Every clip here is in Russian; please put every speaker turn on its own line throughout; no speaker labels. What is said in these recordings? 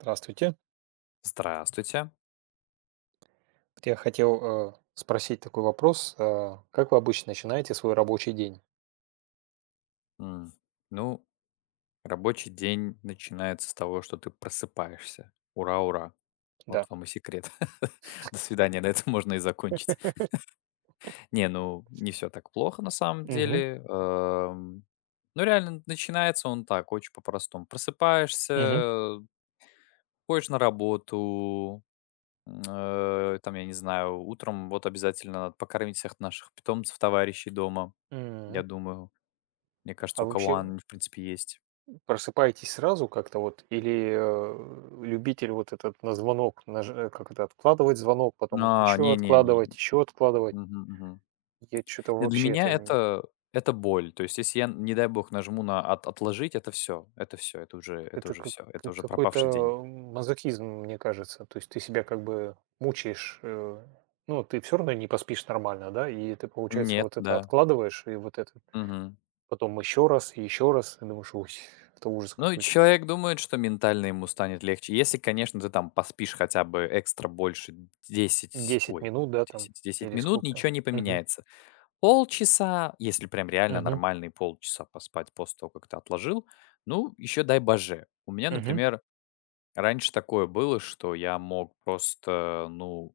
Здравствуйте.
Здравствуйте.
Я хотел спросить такой вопрос. Как вы обычно начинаете свой рабочий день?
М, Ну, рабочий день начинается с того, что ты просыпаешься. Ура, ура. Вот
Да.
вам и секрет. До свидания, на этом можно и закончить. Не, ну, не все так плохо на самом
Мгм.
деле. Ну, реально, начинается он так, очень по-простому.
Мгм.
Просыпаешься, ходишь на работу, там, я не знаю, утром вот обязательно надо покормить всех наших питомцев, товарищей дома, я
Мгм.
думаю. Мне кажется,
А
у
вы
кого
вообще
они, в принципе, есть.
просыпаетесь сразу как-то вот? Или любитель вот этот на звонок, как это, откладывать звонок, потом
А,
еще
не, не, не.
откладывать, еще откладывать?
Мгм, мгм.
Я что-то
Для
вообще
меня это боль. То есть, если я, не дай бог, нажму на от отложить, это все, это все, это уже это
это
уже
как
все, это уже пропавший день.
какой-то мазохизм, мне кажется. То есть ты себя как бы мучаешь, ну, ты все равно не поспишь нормально, да, и ты, получается,
Нет,
вот это
да.
откладываешь, и вот это
Мгм.
потом еще раз, и думаешь: "Ой, это ужас
Ну и
какой-то".
человек думает, что ментально ему станет легче. Если, конечно, ты там поспишь хотя бы экстра больше 10,
10
ой,
минут, да, там,
10 10
или
минут,
сколько там.
ничего не
Мгм,
поменяется. Полчаса, если прям реально
мгм,
нормальные полчаса поспать после того, как ты отложил, ну, еще дай боже. У меня,
мгм,
например, раньше такое было, что я мог просто, ну,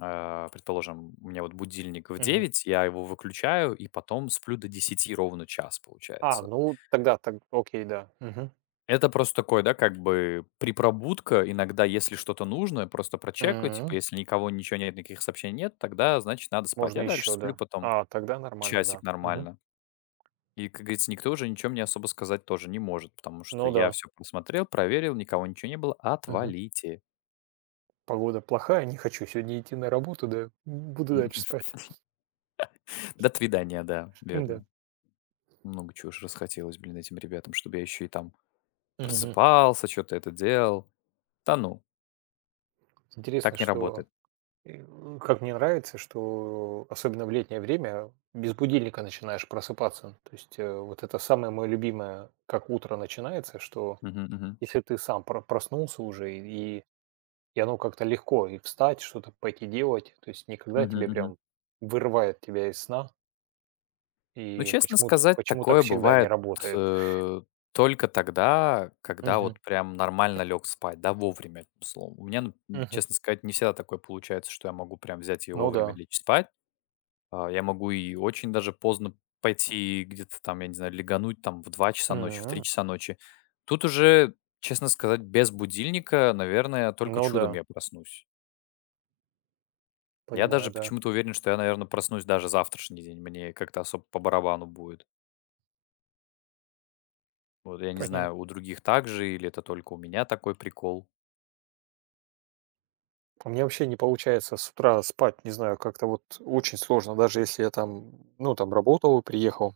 предположим, у меня вот будильник в
мгм.
9, я его выключаю и потом сплю до 10 ровно час,
А,
получается.
ну тогда так окей, да. Мгм.
Это просто такое, да, как бы припробудка. Иногда, если что-то нужно, просто прочекаю. Типа,
М,
если никого, ничего нет, никаких сообщений нет, тогда, значит, надо спать.
можно
Я дальше
еще,
сплю
да.
потом
А, тогда нормально,
часик
да. Мгм.
нормально. И, как говорится, никто уже ничего мне особо сказать тоже не может, потому что
Ну
я
да.
все посмотрел, проверил, никого ничего не было. Отвалите.
Погода плохая, не хочу сегодня идти на работу, да, буду дальше спать.
До свидания, да,
Да.
верно. Много чего ж расхотелось, блин, этим ребятам, чтобы я еще и там
Мгм.
просыпался, что то это делал. Да ну,
Интересно,
так не
что
работает.
как мне нравится, что особенно в летнее время без будильника начинаешь просыпаться. То есть вот это самое мое любимое, как утро начинается, что
Мгм, мгм.
если ты сам проснулся уже, и оно как-то легко, и встать, что-то пойти делать, то есть никогда
Мгм,
тебе
мгм.
прям вырывает тебя из сна,
Ну,
и
честно
почему,
сказать,
так
такое
всегда не
бывает,
работает.
э, только тогда, когда
Мгм.
вот прям нормально лег спать, да, вовремя, словом. У меня, ну,
Мгм.
честно сказать, не всегда такое получается, что я могу прям взять и
Ну
вовремя
да.
лечь спать. А, я могу и очень даже поздно пойти где-то там, я не знаю, легануть там в 2 часа ночи, в 3
М.
часа ночи. Тут уже, честно сказать, без будильника, наверное, только
Ну
чудом
да,
я проснусь. Я даже
понимаю, да.
почему-то уверен, что я, наверное, проснусь даже завтрашний день. Мне как-то особо по барабану будет. Вот я не
Понятно.
знаю, у других так же или это только у меня такой прикол.
У меня вообще не получается с утра спать, не знаю, как-то вот очень сложно, даже если я там, ну, там работал и приехал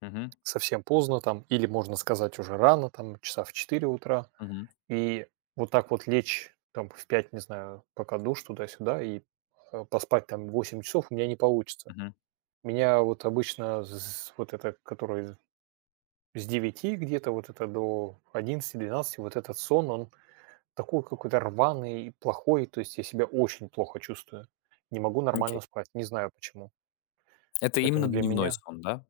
Мгм.
совсем поздно там, или, можно сказать, уже рано, там, часа в 4 утра,
Мгм.
и вот так вот лечь там в 5, не знаю, пока душ туда-сюда и поспать там 8 часов у меня не получится.
Мгм.
Меня вот обычно вот это, который с 9 где-то вот это до 11 12, вот этот сон, он такой какой-то рваный и плохой, то есть я себя очень плохо чувствую. Не могу
Окей.
нормально спать, не знаю почему.
Это именно
Поэтому для
дневной
меня,
сон, да?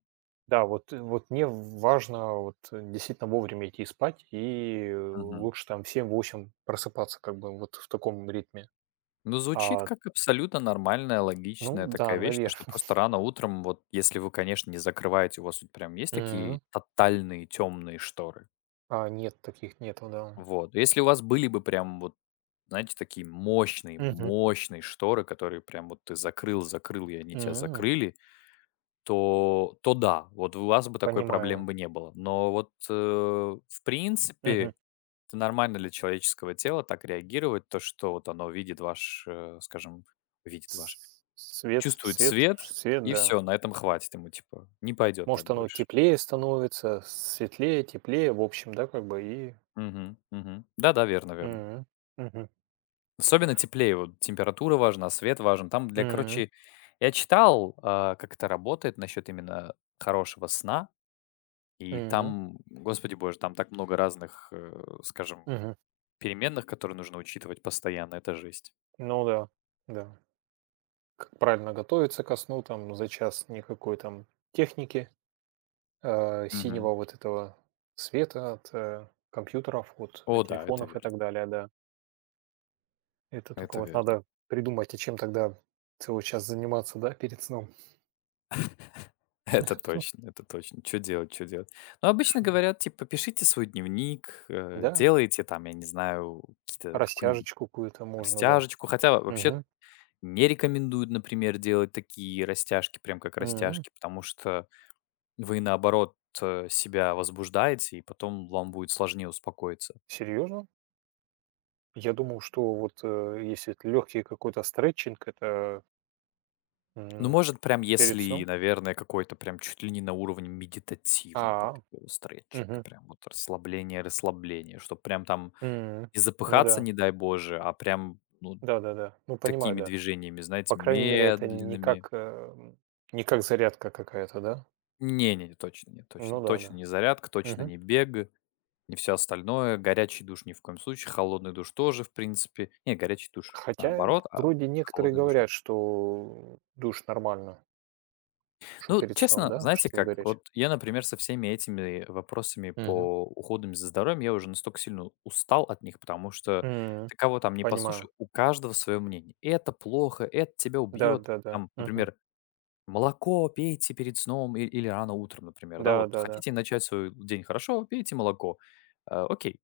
да, вот, вот мне важно вот действительно вовремя идти спать и
Мгм.
лучше там в семь-восемь просыпаться как бы вот в таком ритме.
Ну, звучит
А,
как абсолютно нормальная,
ну
логичная
да,
такая вещь, то,
наверное.
что просто рано утром, вот если вы, конечно, не закрываете, у вас ведь прям есть такие
Мгм.
тотальные темные шторы.
А, нет, таких нету, да.
Вот. Если у вас были бы прям вот, знаете, такие мощные,
Мгм.
мощные шторы, которые прям вот ты закрыл, закрыл, и они тебя
М.
закрыли, то да, вот у вас бы такой проблем
Понимаю.
бы не было. Но вот, в
Мгм.
принципе, это нормально для человеческого тела так реагировать, то, что вот оно видит ваш, э, скажем, видит ваш,
С- Свет,
Чувствует
свет,
свет,
свет,
и
да.
все, на этом хватит ему, типа, не пойдет так
Может, оно
больше.
теплее становится, светлее, теплее, в общем, да, как бы и
Мгм, мгм. Да-да, верно, верно.
мгм. Мгм.
Особенно теплее, вот температура важна, свет важен. Там для
Мгм.
короче, я читал, как это работает насчет именно хорошего сна, и
Мгм.
там, господи боже, там так много разных, скажем,
Мгм.
переменных, которые нужно учитывать постоянно. Это жесть.
Ну да, да. Как правильно готовиться ко сну, там за час никакой там техники,
Мгм.
синего вот этого света от, компьютеров, от,
О да, это
телефонов и
верно,
так далее, да. Это только
это
вот
верно.
надо придумать, а чем тогда целый час заниматься, да, перед сном?
Это
Ну,
точно, это точно. Чё делать, чё делать? Ну, обычно
чтобы-
говорят, типа, пишите свой дневник,
да,
делайте там, я не знаю, какие-то какую-нибудь
растяжечку какую-то можно, да.
растяжечку. Хотя вообще
Мгм.
не рекомендуют, например, делать такие растяжки, прям как
Мгм.
растяжки, потому что вы, наоборот, себя возбуждаете, и потом вам будет сложнее успокоиться.
Серьезно? Я думал, что вот, если это легкий какой-то стретчинг, это,
Ну,
м,
может, прям
перед
если,
сном.
наверное, какой-то прям чуть ли не на уровне медитативного
А,
такого стретчинга,
мгм,
прям вот расслабление, расслабление, чтобы прям там
м.
не
Ну
запыхаться,
да,
не дай боже, а прям, ну,
да-да-да. Ну, понимаю,
такими
да.
движениями,
По
знаете,
крайней мере, это не
медленными.
как, не как зарядка какая-то, да?
Не, не, точно нет, точно,
Ну да,
точно
да.
не зарядка, точно
Мгм.
не бег, не все остальное. Горячий душ ни в коем случае, холодный душ тоже, в принципе. Не, горячий душ
Хотя
наоборот, а
вроде некоторые
холодный душ не.
говорят, что душ нормально, что
Ну,
перед сном,
честно,
да,
знаете
что
как,
горячий.
вот я, например, со всеми этими вопросами
Мгм.
по уходам за здоровьем, я уже настолько сильно устал от них, потому что
М,
ты кого там не
понимаю.
послушай, у каждого свое мнение. Это плохо, это тебя убьет.
Да-да-да.
Там,
Мгм.
например. Молоко пейте перед сном или рано утром, например, да. Вот
Да-да-да. Да, да.
хотите начать свой день хорошо, пейте молоко. Э, окей,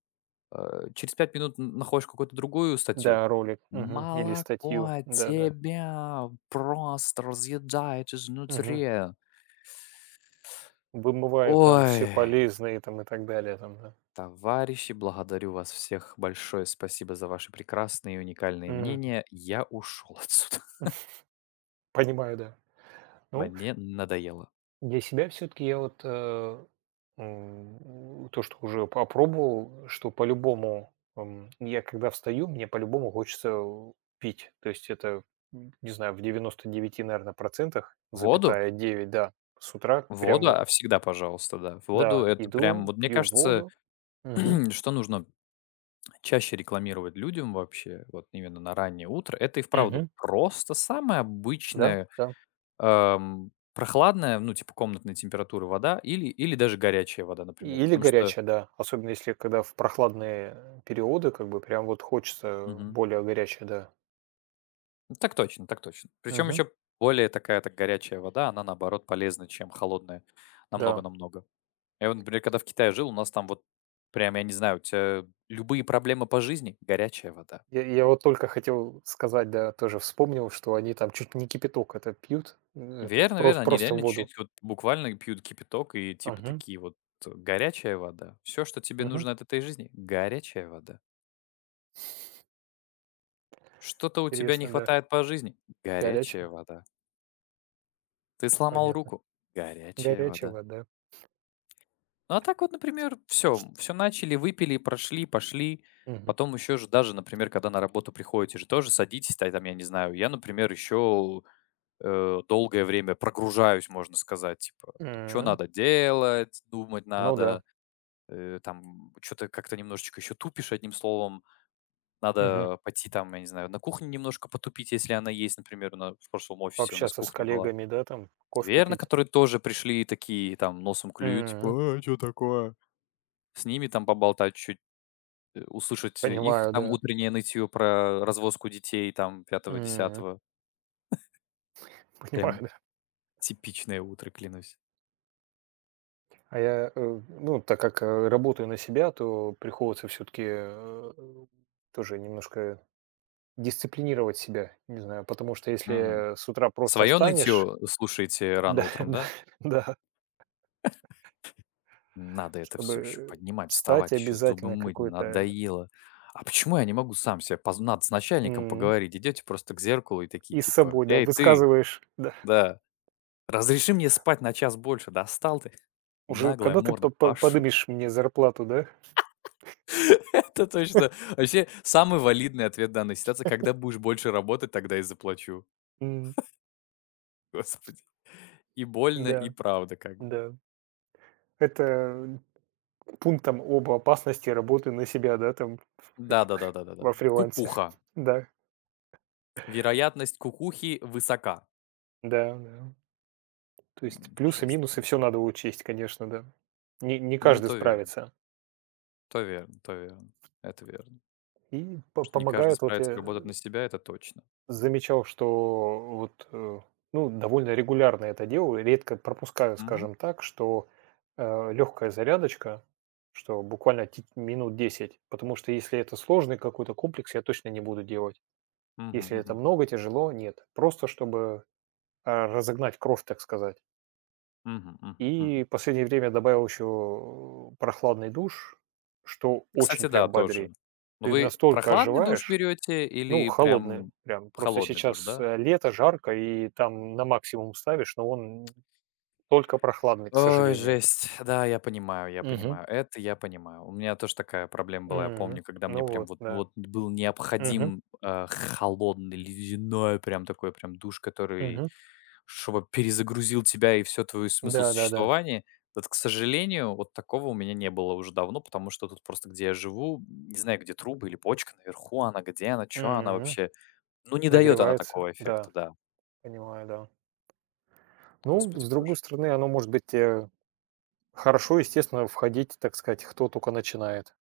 э, через 5 минут н находишь какую-то другую статью.
Да, ролик, мгм, или статью.
Молоко
Да-да.
тебя просто разъедает
Мгм.
изнутри.
Вымывая там
Ой,
все полезные там и так далее там, да.
товарищи, благодарю вас всех. Большое спасибо за ваши прекрасные и уникальные
Мгм.
мнения. Я ушел отсюда.
Понимаю, да. Ну,
Мне надоело.
для себя все-таки я вот, м, то, что уже попробовал, что по-любому, м, я когда встаю, мне по-любому хочется, пить. То есть это, м, не знаю, в девяноста девяти наверное, процентах,
Воду?
запятая 9, да, с утра прям
Воду,
вот,
всегда пожалуйста, да. Воду —
да,
это прям,
иду,
вот мне
пью
кажется,
воду. Мгм.
что нужно чаще рекламировать людям вообще, вот именно на раннее утро, это и вправду
Мгм.
просто самая
Да,
обычная
да.
прохладная, ну, типа комнатной температуры вода или даже горячая вода, например.
Или
Потому что...
горячая, да. Особенно если когда в прохладные периоды, как бы прям вот хочется
Мгм.
более горячая, да.
Ну, так точно, так точно. Причем
Мгм.
еще более такая, так горячая вода, она, наоборот, полезна, чем холодная.
Да.
Намного-намного. Я вот, например, когда в Китае жил, у нас там вот прям, я не знаю, у тебя любые проблемы по жизни — горячая вода.
Я вот только хотел сказать, да, тоже вспомнил, что они там чуть не кипяток это пьют, м, этот
Верно, верно. Они
просто
реально
воду.
чуть вот буквально пьют кипяток и типа
Мгм,
такие вот, горячая вода. Все, что тебе
мгм.
нужно от этой жизни, горячая вода. Что-то у тебя не
Интересно, да.
хватает по жизни, горячая
Горячего?
вода. Ты сломал
Понятно.
руку, горячая вода.
Горячего, да.
Ну а так вот, например, все, все начали, выпили, прошли, пошли.
Мгм.
Потом еще же даже, например, когда на работу приходите же, тоже садитесь, там, я не знаю, я, например, еще долгое время прогружаюсь, можно сказать, типа, что
М.
надо делать, думать
Ну да.
надо, там что то как-то немножечко еще тупишь, одним словом.
Мгм.
Надо пойти там, я не знаю, на кухне немножко потупить, если она есть. Например, на в прошлом офисе у нас
Пообщаться с
кухня была.
коллегами, да, там кофе
Верно,
попить.
которые тоже пришли такие, там, носом клюют,
М.
типа: "А, чё такое?" С ними там поболтать чуть, услышать их
Понимаю,
там
да.
утреннее нытьё про развозку детей там пятого
М.
десятого.
Понимаю,
Прям
да.
типичное утро, клянусь.
А я, ну, так как, работаю на себя, то приходится все таки тоже немножко дисциплинировать себя. Не знаю, потому что
Мгм.
если с утра просто
Своё
встанешь,
нытьё слушаете рано
да,
утром,
да,
да?
да,
Надо это все еще
чтобы
поднимать,
встать
вставать, еще зубы
обязательно
мыть,
какой-то,
надоело. А почему я не могу сам себе поз надо с начальником
м,
поговорить. Идете просто к зеркалу и такие
и с
типа:
собой, да,
"Эй, ты,
высказываешь, да.
да, разреши мне спать на час больше, достал ты?"
Уже
Наглая
когда ты
морда,
по
пашу.
подымешь мне зарплату, да?
Это точно. Вообще самый валидный ответ данной ситуации: "Когда будешь больше работать, тогда и заплачу".
М,
Господи. И больно, и
да,
правда как бы.
да. Это пунктом об опасности работы на себя, да, там,
Да-да-да-да-да-да.
во фрилансе.
Кукуха.
Да.
Вероятность кукухи высока.
Да, да. То есть плюсы,
Жесть,
минусы, все
конечно.
надо учесть, конечно, да. Не
Ну,
каждый
то ве
справится.
То верно, то верно. Это верно.
И по
Что не каждый
помогает, вот
справится
я
работать на себя, это точно.
замечал, что вот, ну, довольно регулярно это делаю, редко пропускаю,
Мгм.
скажем так, что, легкая зарядочка, что буквально ти 10 минут. Потому что если это сложный какой-то комплекс, я точно не буду делать.
Мгм,
Если это
мгм.
много, тяжело- нет. Просто чтобы, разогнать кровь, так сказать.
Мгм, мгм, мгм.
И в последнее время добавил еще прохладный душ, что
Кстати,
очень
да,
прям
тоже.
бодрит.
Но
Ты
вы
настолько
прохладный душ
оживаешь,
берете
ну,
или
холодный
прям
прям. Просто
холодный душ,
сейчас
да?
лето, жарко, и там на максимум ставишь, но он только прохладный, к
Ой,
сожалению.
жесть. Да, я понимаю, я
Мгм.
понимаю. Это я понимаю. У меня тоже такая проблема была. Я
Мгм.
помню, когда мне
Ну
прям
вот,
вот, ну
да.
вот был
Мгм.
необходим холодный, ледяной прям такой прям душ, который
Мгм.
чтобы перезагрузил тебя и все твой смысл
Да-да-да.
существования. Вот, к сожалению, вот такого у меня не было уже давно, потому что тут просто, где я живу, не знаю, где трубы или почка наверху, она где она, что она
Мгм.
вообще. Ну, не дает она
Нагревается.
такого эффекта,
Да,
да.
понимаю, да. Ну,
Господи
с
боже.
другой стороны, оно может быть хорошо, естественно, входить, так сказать, кто только начинает.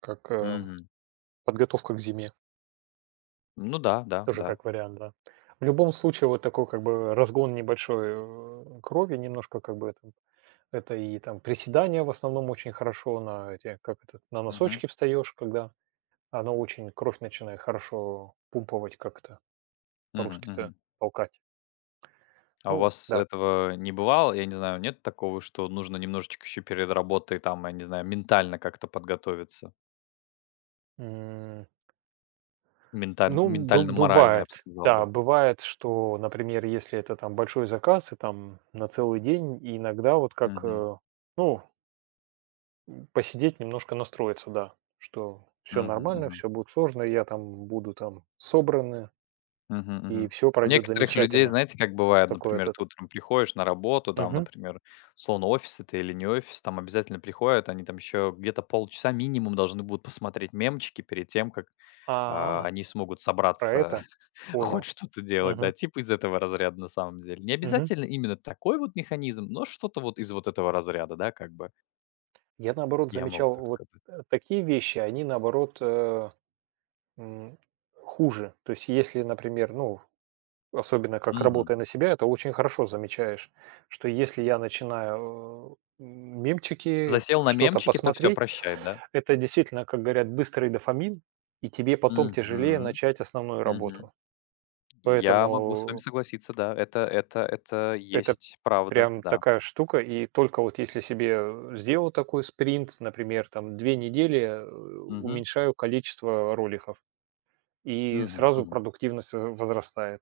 Как
Мгм.
подготовка к зиме
Ну да, да,
тоже
да.
как вариант, да. В любом случае, вот такой как бы разгон небольшой, крови немножко как бы это и там приседания в основном очень хорошо на эти, как это, на
Мгм.
носочки встаешь, когда оно очень кровь начинает хорошо пумповать, как то
Мгм,
по-русски-то,
мгм.
толкать.
А у
Ну
вас
да.
этого не бывало? Я не знаю, нет такого, что нужно немножечко еще перед работой, там, я не знаю, ментально как-то подготовиться?
М, ну, бы
Ментально-морально, я бы
бывает.
сказал
Да,
бы.
бывает, что, например, если это там большой заказ и там на целый день, и иногда вот как,
Мгм.
ну, посидеть, немножко настроиться, да, что все
Мгм,
нормально,
мгм.
все будет сложно, я там буду там собраны
Мгм,
и
мгм.
все
У
пройдет
некоторых людей,
замечательно.
знаете, как бывает,
Такой
например, ты
этот
утром приходишь на работу, там,
мгм.
например, словно офис это или не офис, там обязательно приходят, они там еще где-то полчаса минимум должны будут посмотреть мемчики перед тем, как,
А,
они смогут
про
собраться,
это?
хоть
Понял.
что-то делать, да,
Мгм,
типа из этого разряда на самом деле. Не
мгм.
обязательно именно такой вот механизм, но что-то вот из вот этого разряда, да, как бы,
Я, наоборот,
я могу
замечал
так
вот,
сказать.
такие вещи, они, наоборот, м, хуже. То есть, если, например, ну, особенно как
Мгм.
работая на себя, это очень хорошо замечаешь, что если я начинаю, мемчики,
Засел на
что-то
мемчики, то все
посмотреть,
прощай, да?
это действительно, как говорят, быстрый дофамин, и тебе потом тяжелее
Мгм,
начать основную
мгм.
работу.
Я могу с вами
Поэтому
согласиться, да, это
это
есть правда,
прям
да.
такая штука, и только вот если себе сделал такой спринт, например, там 2 недели,
Мгм,
уменьшаю количество роликов. И
мгм,
сразу
мгм.
продуктивность в возрастает.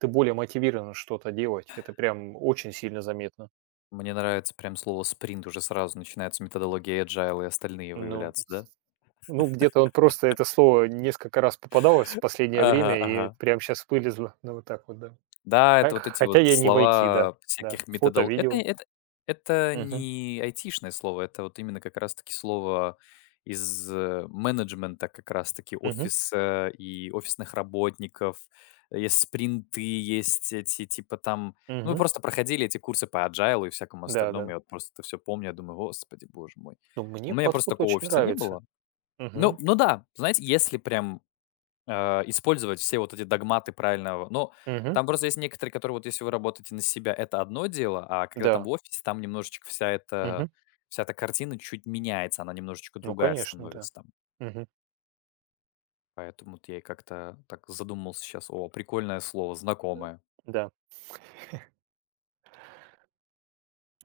Ты более мотивирован что-то делать. Это прям очень сильно заметно.
Мне нравится прям слово "спринт", уже сразу начинается методология agile и остальные
Ну
выявляться, да?
ну, где-то он просто это слово несколько раз попадалось в последнее
Ага,
время, и
ага.
прям сейчас вылезло. Ну, вот так вот, да.
Да,
Хо
это вот эти
хотя
вот
я не войти, да,
слова
да.
всяких
Фото,
методол это
видео.
это это
Мгм,
не айтишное слово, это вот именно как раз-таки слово из, менеджмента, как раз-таки
мгм,
офиса и офисных работников. Есть спринты, есть эти типа там, ну, мы
мгм.
просто проходили эти курсы по agile и всякому остальному.
Да-да.
Я вот просто это все помню. Я думаю: "Господи, боже мой".
Ну,
У
мне
меня просто
подход
такого
очень
офиса не
нравится.
было. Ну,
Мгм,
ну да, знаете, если прям использовать все вот эти догматы правильного. Но
мгм,
там просто есть некоторые, которые вот если вы работаете на себя, это одно дело, а когда там в
да,
офисе, там немножечко вся эта,
мгм.
вся эта картина чуть меняется, она немножечко
Ну,
другая
конечно, да.
становится там.
Мгм.
Поэтому вот я и как-то так задумался сейчас. О, прикольное слово,
Э,
знакомое.
Да.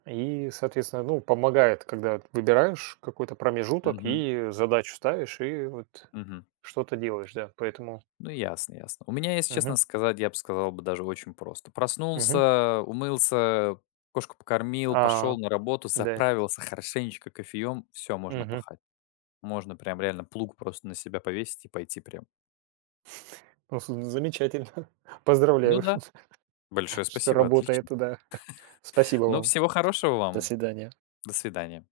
И, соответственно, ну, помогает, когда выбираешь какой-то промежуток
Мгм,
и задачу ставишь, и вот
мгм.
что-то делаешь, да. Поэтому.
Ну, ясно, ясно. У меня, если честно
Мгм.
сказать, я бы сказал бы даже очень просто.
Мгм.
Проснулся, умылся, кошку покормил, пошел
А,
на работу,
да.
заправился хорошенечко кофеем, все, можно
Мгм.
пахать. Можно прям реально плуг просто на себя повесить и пойти прям.
Ну, с замечательно.
Ну
Поздравляю,
да, большое
что
спасибо, отлично.
работает, да. Спасибо
Ну,
вам.
всего хорошего
До
вам.
свидания.
До свидания.